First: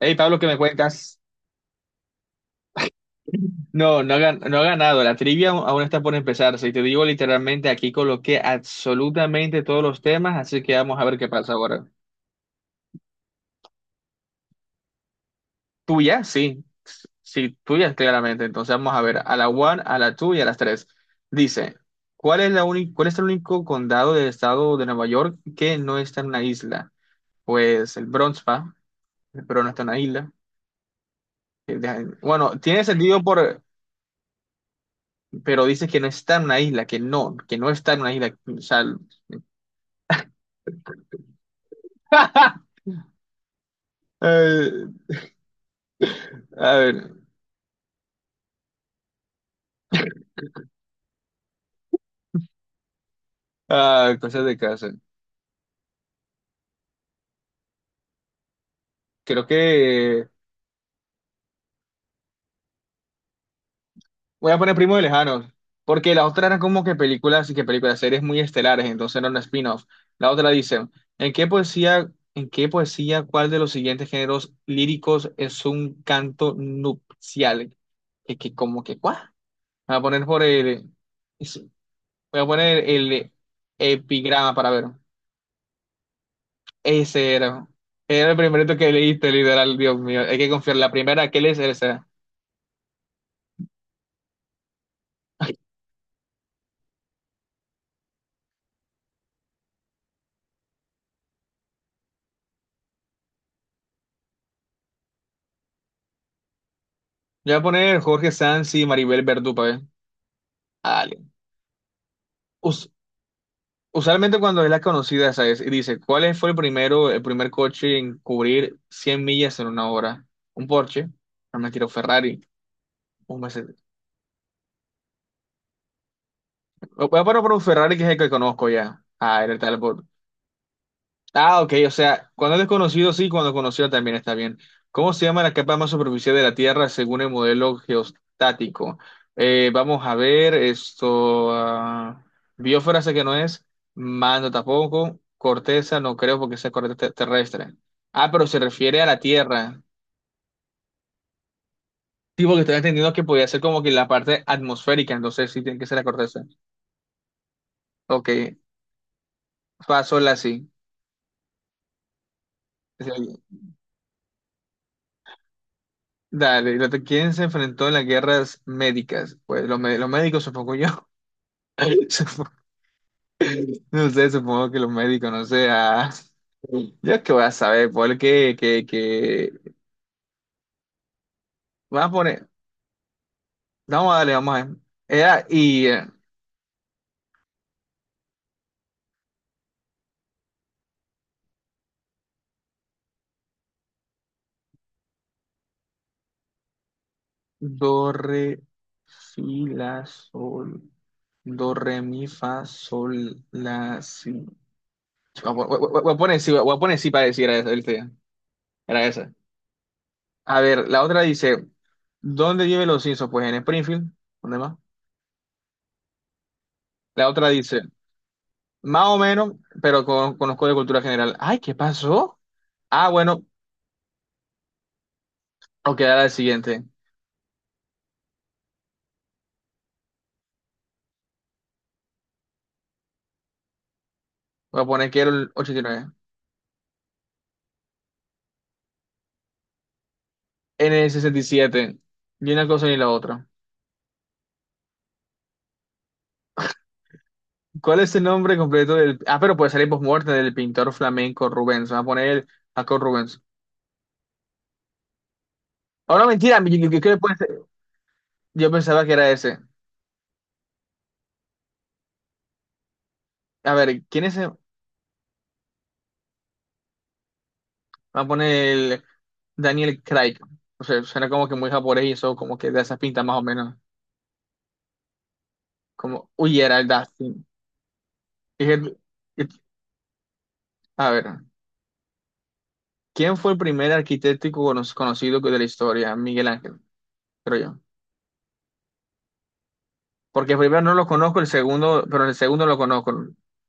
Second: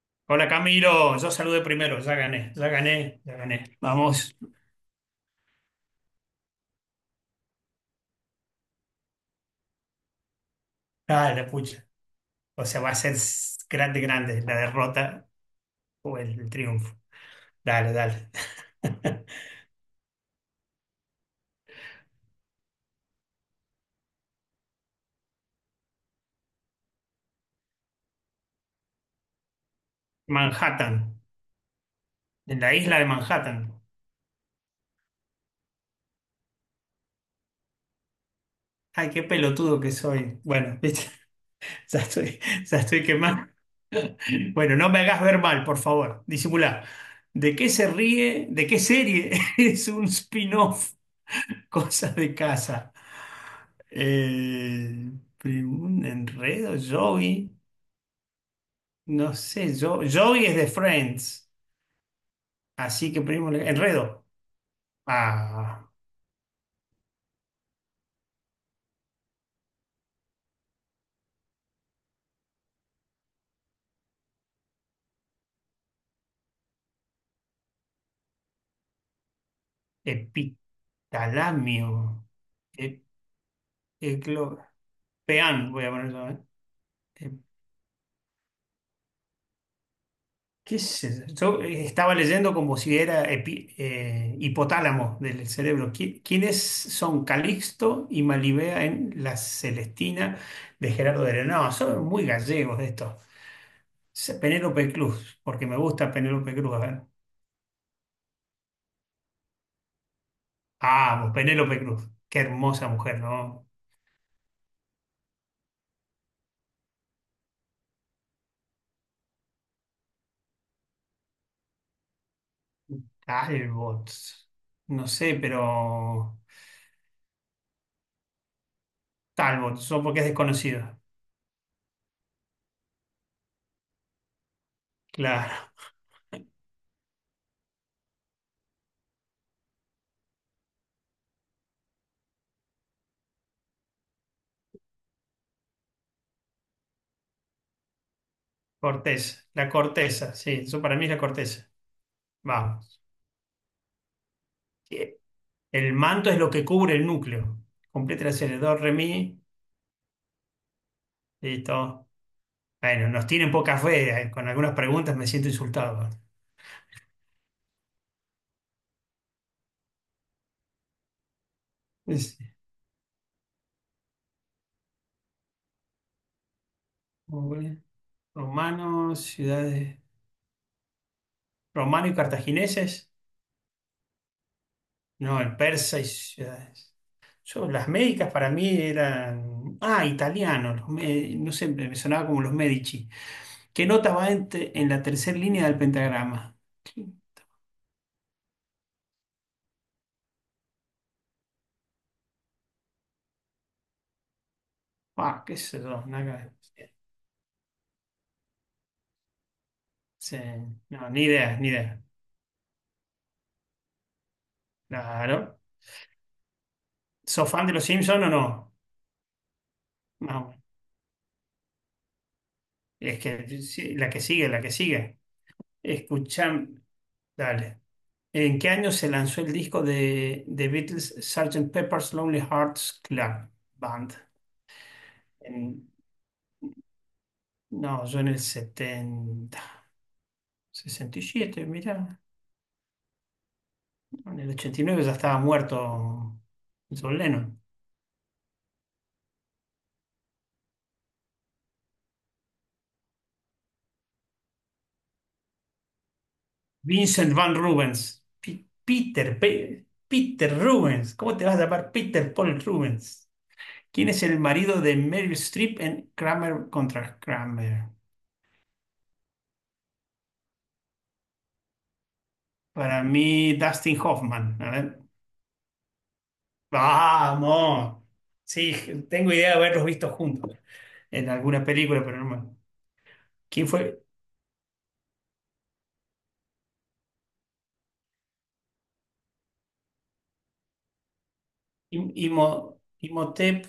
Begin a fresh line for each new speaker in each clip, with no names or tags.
Hey, Pablo, ¿qué
Hola
me
Camilo,
cuentas?
yo saludé primero, ya gané, ya gané, ya gané.
No,
Vamos.
no ha ganado. La trivia aún está por empezarse. Y te digo literalmente, aquí coloqué absolutamente todos los temas, así que vamos a ver qué
Ah, la
pasa ahora.
pucha. O sea, va a ser grande, grande la derrota o
Tuya,
el
sí.
triunfo.
Sí,
Dale,
tuya,
dale.
claramente. Entonces vamos a ver a la one, a la two y a las tres. Dice, ¿cuál es cuál es el único condado del estado de Nueva York que no está en una isla? Pues el Bronx, ¿va? Pero no está en una isla.
Manhattan,
Bueno,
en la
tiene
isla de
sentido por...
Manhattan.
pero dice que no está en una isla, que no está en una isla. O sea,
Ay, qué pelotudo que soy. Bueno, viste, ya estoy, ya estoy quemado. Bueno,
eh,
no me hagas ver mal, por favor.
a
Disimulá.
ver,
¿De qué se ríe? ¿De qué serie es un spin-off? Cosas de casa.
ah, cosas de casa.
Eh, un enredo, Joey. No
Creo
sé, yo,
que
Joey es de Friends. Así que primo, enredo.
voy a poner Primo de Lejanos,
Ah,
porque las otras eran como que películas y que películas, series muy estelares, entonces no eran spin-offs. La otra dice, ¿en qué poesía, cuál de los siguientes géneros líricos es un canto nupcial? Que como que, ¿cuál? Voy a poner por el,
epitalamio.
voy a poner
E-
el epigrama
eclo-
para ver.
Peán, voy a poner yo, ¿eh? Eh,
Ese era. Era el primerito que leíste, literal, Dios mío. Hay que confiar.
¿Qué
La
es,
primera que lees
yo? Yo,
es esa.
estaba leyendo como si era hipotálamo del cerebro. ¿Quiénes son Calixto y Malibea en La Celestina de Gerardo Heredia? No, son muy gallegos estos. Penélope Cruz, porque me gusta Penélope Cruz. A ver.
Yo voy a poner Jorge Sanz y Maribel Verdú para ver. Dale.
Ah, Penélope Cruz. Qué
Us-
hermosa mujer, ¿no?
Usualmente cuando es la conocida, ¿sabes? Y dice, ¿cuál fue el primero, el primer coche en cubrir 100 millas en una hora? Un Porsche. No me quiero Ferrari. Un Mercedes.
Talbot. No sé, pero.
Voy a poner por un Ferrari que es el que conozco ya. Ah, era el tal.
Talbot, solo porque es desconocido.
Ah, ok, o sea, cuando es desconocido sí, cuando es conocido también está bien. ¿Cómo se llama la
Claro.
capa más superficial de la Tierra según el modelo geostático? Vamos a ver, esto, ah, biosfera sé que no es, mando tampoco, corteza no creo porque sea corteza terrestre. Ah, pero se refiere a la
Corteza. La
Tierra.
corteza, sí. Eso para mí es la corteza.
Sí, porque estoy
Vamos.
entendiendo que podía ser como que la parte atmosférica,
Que
entonces sí tiene que
El
ser la
manto es
corteza.
lo que cubre el núcleo.
Ok,
Complete el do, re, mi.
paso la sí.
Listo. Bueno, nos tienen poca fe. Con algunas preguntas me siento insultado.
Dale, ¿y quién se enfrentó en las guerras médicas? Pues los médicos, supongo yo.
Sí.
Supo- No sé, supongo que los médicos, no sé. Ah. Yo es que voy a
Muy bien.
saber, porque que,
Romanos,
que...
ciudades.
Vamos a
Romanos y
poner,
cartagineses.
vamos a darle, vamos a ver.
No,
Era
el
y
persa y ciudades. Yo, las médicas para mí eran. Ah, italianos, no sé, me sonaba como los Medici. ¿Qué nota va en la tercera línea del pentagrama? Sí.
do, re, si, la, sol, do, re, mi, fa, sol, la, si.
Ah, qué sé yo.
Voy a poner sí,
Nada
voy a
que-
poner sí para decir era esa, ¿viste? Era esa.
Sí,
A ver, la
no,
otra
ni idea,
dice,
ni idea.
¿dónde viven los Simpsons? Pues en Springfield, ¿dónde más?
Claro.
La otra
¿Sos fan de
dice,
los Simpsons o no?
más o menos, pero con-
No. Bueno.
conozco de cultura general. Ay, ¿qué pasó? Ah,
Es
bueno,
que sí, la que sigue, la que sigue.
ok, ahora el
Escuchan.
siguiente.
Dale. ¿En qué año se lanzó el disco de The Beatles, Sgt. Pepper's Lonely Hearts Club Band?
Voy a poner que era el
En-
89.
no, yo en el 70
En el
sesenta y
sesenta y
siete
siete.
mirá,
Ni una cosa ni la otra.
no, en el 89 ya estaba muerto John Lennon.
¿Cuál es el nombre completo del... Ah, pero puede salir post-muerte del pintor flamenco Rubens. Vamos a poner el Jacob Rubens. Oh, no, mentira, ¿qué
Vincent
puede
Van
ser?
Rubens,
Yo pensaba que era
Peter,
ese.
Peter Rubens, ¿cómo te vas a llamar Peter Paul Rubens?
A ver,
¿Quién es
¿quién es
el
el... Vamos
marido de Meryl Streep en Kramer contra Kramer?
a poner el Daniel Craig. O sea, suena como que muy japonés y eso, como que de esas
Para
pintas más o
mí,
menos.
Dustin Hoffman. A ver.
Como, uy, era el Dustin.
Vamos. Sí,
Dije,
tengo idea
it-
de haberlos visto juntos
a ver,
en alguna película, pero no me...
¿quién fue el
¿Quién
primer
fue?
arquitecto conocido de la historia? Miguel Ángel, creo yo. Porque el primero no lo conozco, el segundo, pero el segundo lo conozco.
Imhotep,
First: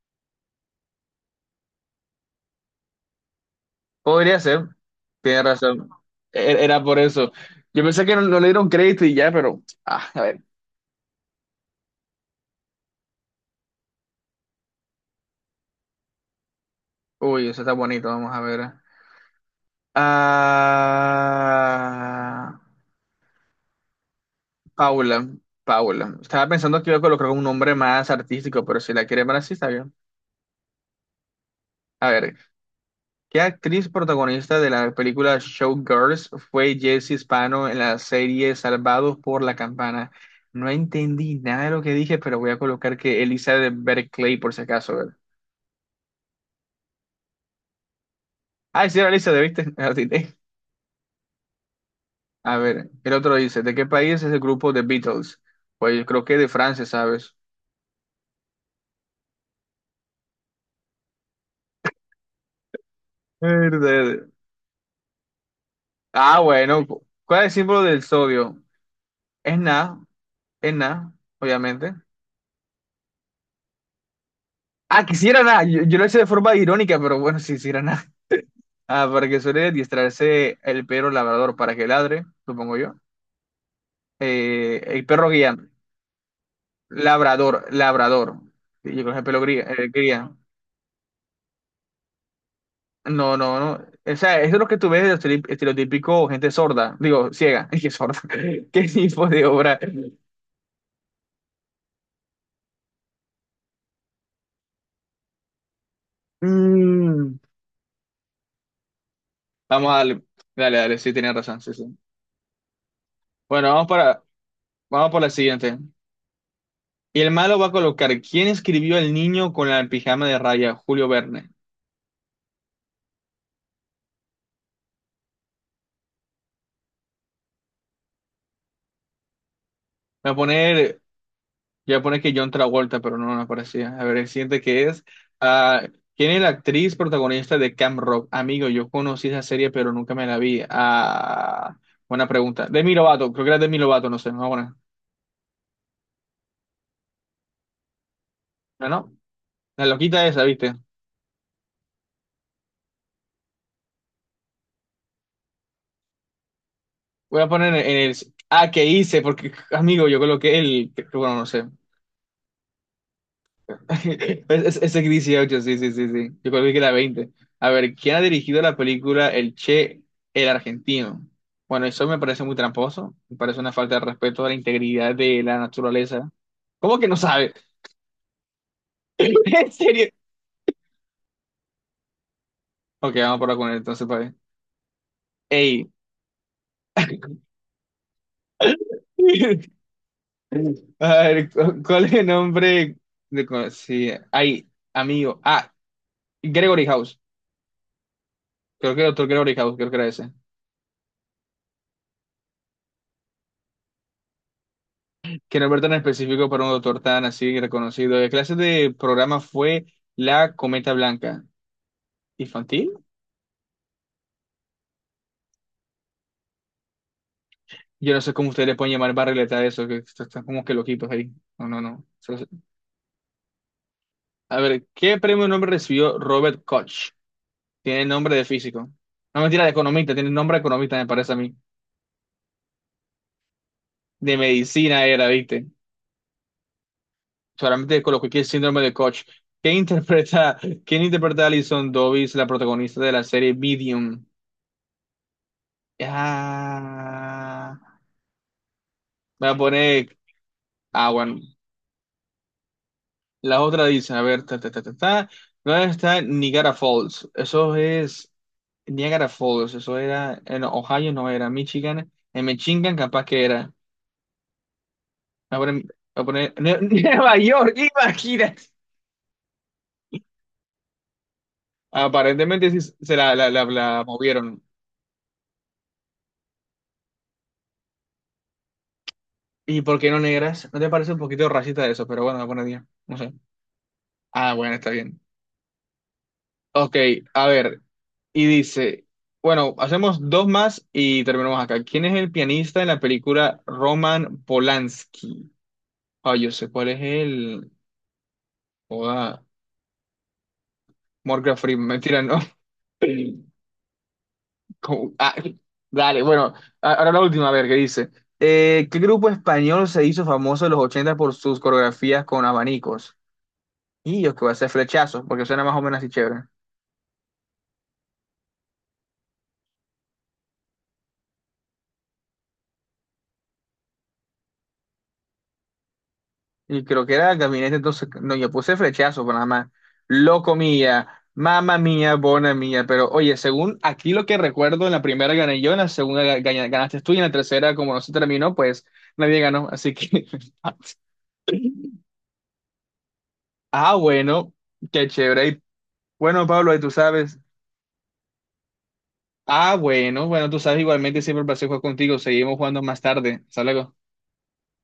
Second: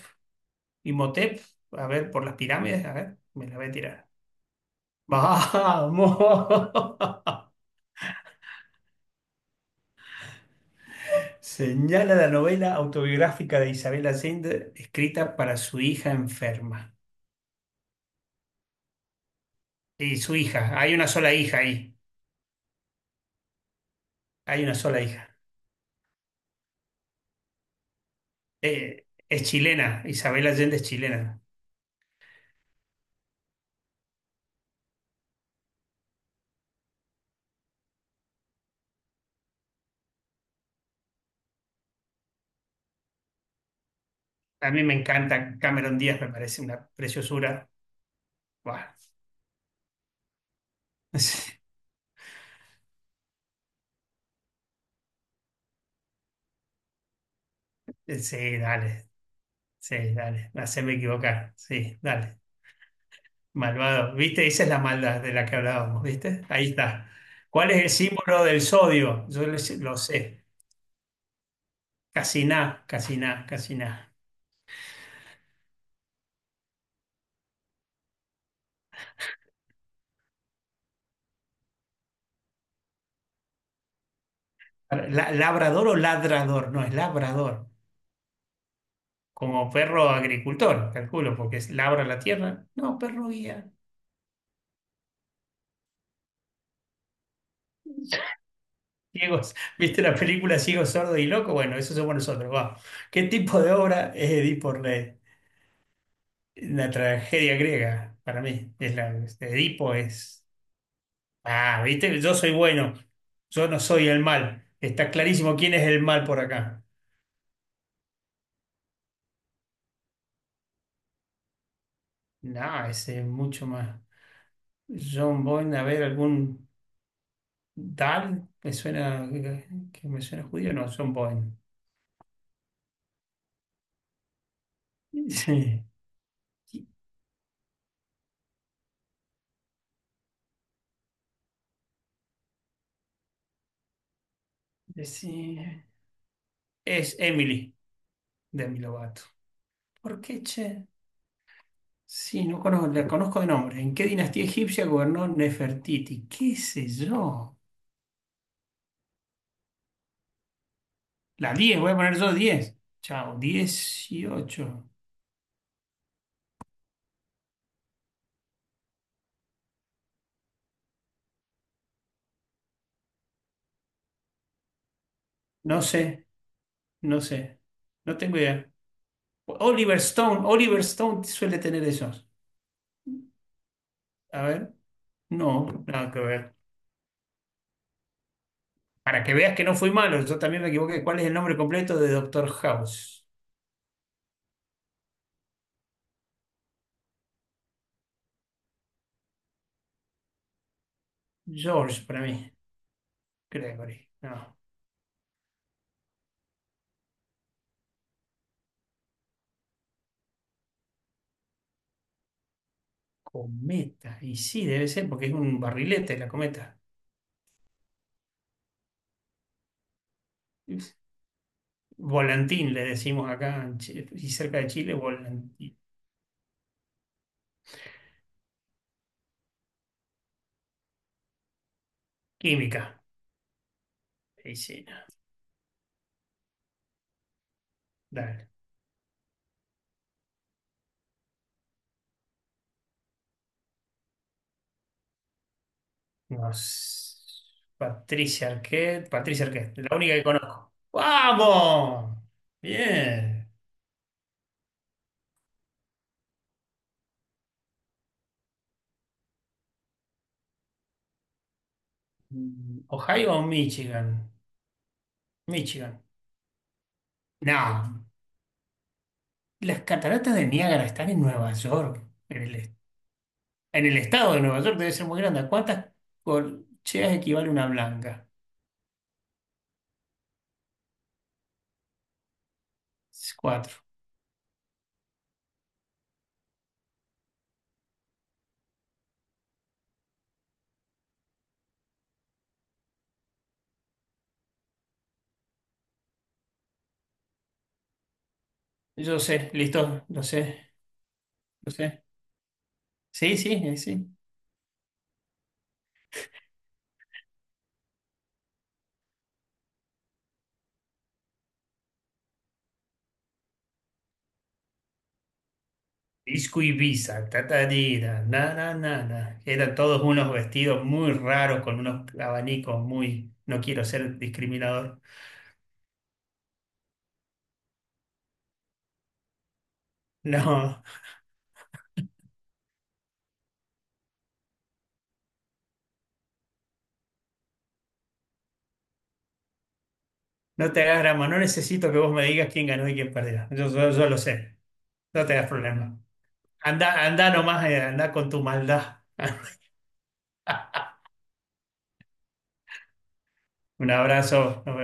Imhotep, a ver, por las pirámides, a ver, me la voy a tirar.
Podría ser, tiene razón.
¡Vamos!
Era por eso. Yo pensé que no, no le dieron crédito y ya, pero, ah, a ver.
Señala la novela autobiográfica de Isabel Allende, escrita para su hija enferma.
Uy, eso está bonito, vamos a ver.
Y su hija, hay una sola hija ahí,
Ah.
hay una sola
Paula,
hija.
Paula. Estaba pensando que iba a colocar un nombre más artístico, pero si la quiere para
Es
así, está bien.
chilena, Isabel Allende es chilena.
A ver, ¿qué actriz protagonista de la película Showgirls fue Jessie Spano en la serie Salvados por la Campana? No entendí nada de lo que dije, pero voy a colocar que Elizabeth Berkley por si
A mí
acaso.
me
A ver.
encanta Cameron Díaz, me parece una preciosura.
Ah,
Buah.
sí, era Elizabeth, ¿viste? La atiné. A ver, el otro dice, ¿de qué país es el grupo The Beatles? Pues yo creo que de Francia, ¿sabes?
Sí, dale, sí, dale, haceme equivocar, sí, dale. Malvado,
Verde.
¿viste? Esa es la maldad de la que hablábamos,
Ah,
¿viste? Ahí
bueno,
está.
¿cuál es el
¿Cuál
símbolo
es el
del
símbolo
sodio?
del sodio? Yo
Es
lo sé. Lo
nada.
sé.
Es nada, obviamente.
Casiná, casiná, casiná.
Ah, quisiera nada. Yo lo hice de forma irónica, pero bueno, si quisiera nada. Ah, para que suele distraerse el perro labrador para que ladre, supongo yo. El perro guía.
¿Labrador o ladrador? No, es
Labrador,
labrador.
labrador. Sí, yo creo que es el
Como perro
guía.
agricultor, calculo, porque labra la tierra. No, perro
No, no,
guía.
no. O sea, eso es lo que tú ves de estereotípico gente sorda. Digo, ciega. Qué sorda. ¿Qué tipo de
Ciegos.
obra?
¿Viste la película Ciego, Sordo y Loco? Bueno, eso somos nosotros. Va. ¿Qué tipo de obra es Edipo Rey? La
Mm.
tragedia griega, para mí. Es la, este,
Vamos
Edipo
a darle.
es.
Dale, dale, sí, tienes razón, sí,
Ah,
sí.
viste, yo soy bueno,
Bueno,
yo no soy el mal. Está
vamos por la
clarísimo quién
siguiente.
es el mal por acá.
Y el malo va a colocar, ¿quién escribió El niño con la pijama de raya? Julio Verne.
No, ese es mucho más. John Boyne, a ver, algún Dal, me suena, que me
Voy a
suena judío, no,
poner,
John Boyne.
voy a poner que John Travolta, pero no, no aparecía. A ver, el siguiente que es, ah,
Sí.
¿quién es la actriz protagonista de Camp Rock? Amigo, yo conocí esa serie, pero nunca me la vi. Ah, buena pregunta. Demi Lovato, creo que era Demi Lovato, no sé, no, bueno.
Sí. Es Emily de Demi
No, no,
Lovato.
la
¿Por
loquita
qué,
esa, ¿viste?
che? Sí, no conozco, la conozco de nombre. ¿En qué dinastía egipcia gobernó Nefertiti? ¿Qué sé
Voy a
yo?
poner en el, ah, ¿qué hice? Porque, amigo, yo coloqué el, bueno, no
La
sé.
10, voy a poner yo 10. Chao,
Ese
18.
es 18, sí, sí, sí, sí. Yo creo que era 20. A ver, ¿quién ha dirigido la película El Che, el argentino? Bueno, eso me parece muy tramposo. Me parece una falta de respeto a la integridad de la
No sé.
naturaleza. ¿Cómo que no
No
sabe?
sé, no tengo idea.
¿En
Oliver
serio?
Stone, Oliver Stone suele tener esos.
Ok, vamos por acá con él entonces, para ver.
A ver, no,
Ey.
nada que ver. Para que veas que no fui malo, yo también me equivoqué.
A
¿Cuál es el
ver,
nombre
¿cu-
completo
¿cuál
de
es el
Doctor
nombre
House?
de... Sí, ay, amigo. Ah, Gregory House. Creo que el otro Gregory House, creo que era ese.
George, para mí. Gregory, no.
Quiero ver tan específico para un doctor tan así reconocido. La clase de programa fue la Cometa Blanca. ¿Infantil?
Cometa, y sí, debe ser, porque es un barrilete la cometa.
Yo no sé cómo ustedes le pueden llamar barrileta a eso, que están como que
Es-
loquitos ahí. No, no, no.
Volantín, le decimos acá, en y cerca
A
de
ver,
Chile,
¿qué premio nombre
volantín.
recibió Robert Koch? Tiene nombre de físico. No, mentira, de economista. Tiene nombre de economista, me parece a mí.
Química,
De
y sí, no,
medicina era, ¿viste? Solamente coloqué aquí el
dale.
síndrome de Koch. ¿Quién interpreta, quién interpreta a Alison Dobbins, la protagonista de la serie Medium?
No s-
Ah.
Patricia Arquette. Patricia
Voy a
Arquette, la única
poner.
que conozco.
Ah, bueno.
¡Vamos! Bien.
La otra dice, a ver, ta, ta, ta, ta, ta. ¿Dónde está Niagara Falls? Eso es Niagara Falls. Eso era en Ohio, no era Michigan. En
Mm,
Michigan, capaz
¿Ohio o
que era.
Michigan?
Voy a poner, voy
Michigan.
a poner Ne- Nueva York,
No.
imagínate.
Las cataratas de Niágara están en Nueva York. En el,
Aparentemente
est-
sí se la, la, la,
en el
la
estado de Nueva
movieron.
York debe ser muy grande. ¿A ¿Cuántas corcheas equivale una blanca?
¿Y por qué no negras? ¿No te parece un poquito racista eso? Pero bueno, buena día. No sé.
Cuatro.
Ah, bueno, está bien. Ok, a ver, y dice, bueno, hacemos dos más y terminamos acá. ¿Quién es el pianista en la película Roman Polanski? Ah, yo sé cuál es el...
Yo
Joda,
sé, listo, lo sé,
Morgan
lo
Freeman,
sé.
mentira, no.
Sí, sí, sí.
Ah, dale, bueno, ahora la última, a ver, ¿qué dice? ¿Qué grupo español se hizo famoso en los 80 por sus coreografías con abanicos? Y yo que voy a hacer flechazos, porque suena más o menos así chévere.
Disco Ibiza, tatarina, na, na, na, na. Eran todos unos vestidos muy raros con unos abanicos muy. No quiero ser discriminador.
Y creo que era el gabinete, entonces, no, yo puse flechazo, pero nada más. Loco
No,
mía, mamá mía, bona mía. Pero oye, según aquí lo que recuerdo, en la primera gané yo, en la segunda ganaste tú y en la tercera, como no se terminó, pues nadie ganó. Así que.
no te hagas drama. No necesito que vos me digas quién ganó y quién perdió.
Ah,
Yo lo
bueno,
sé.
qué
No te
chévere.
hagas problema.
Bueno, Pablo, y tú
Anda, anda
sabes.
nomás, anda con tu maldad.
Ah, bueno, bueno, tú sabes igualmente, siempre un placer jugar contigo. Seguimos jugando más tarde. Hasta
Un
luego.
abrazo.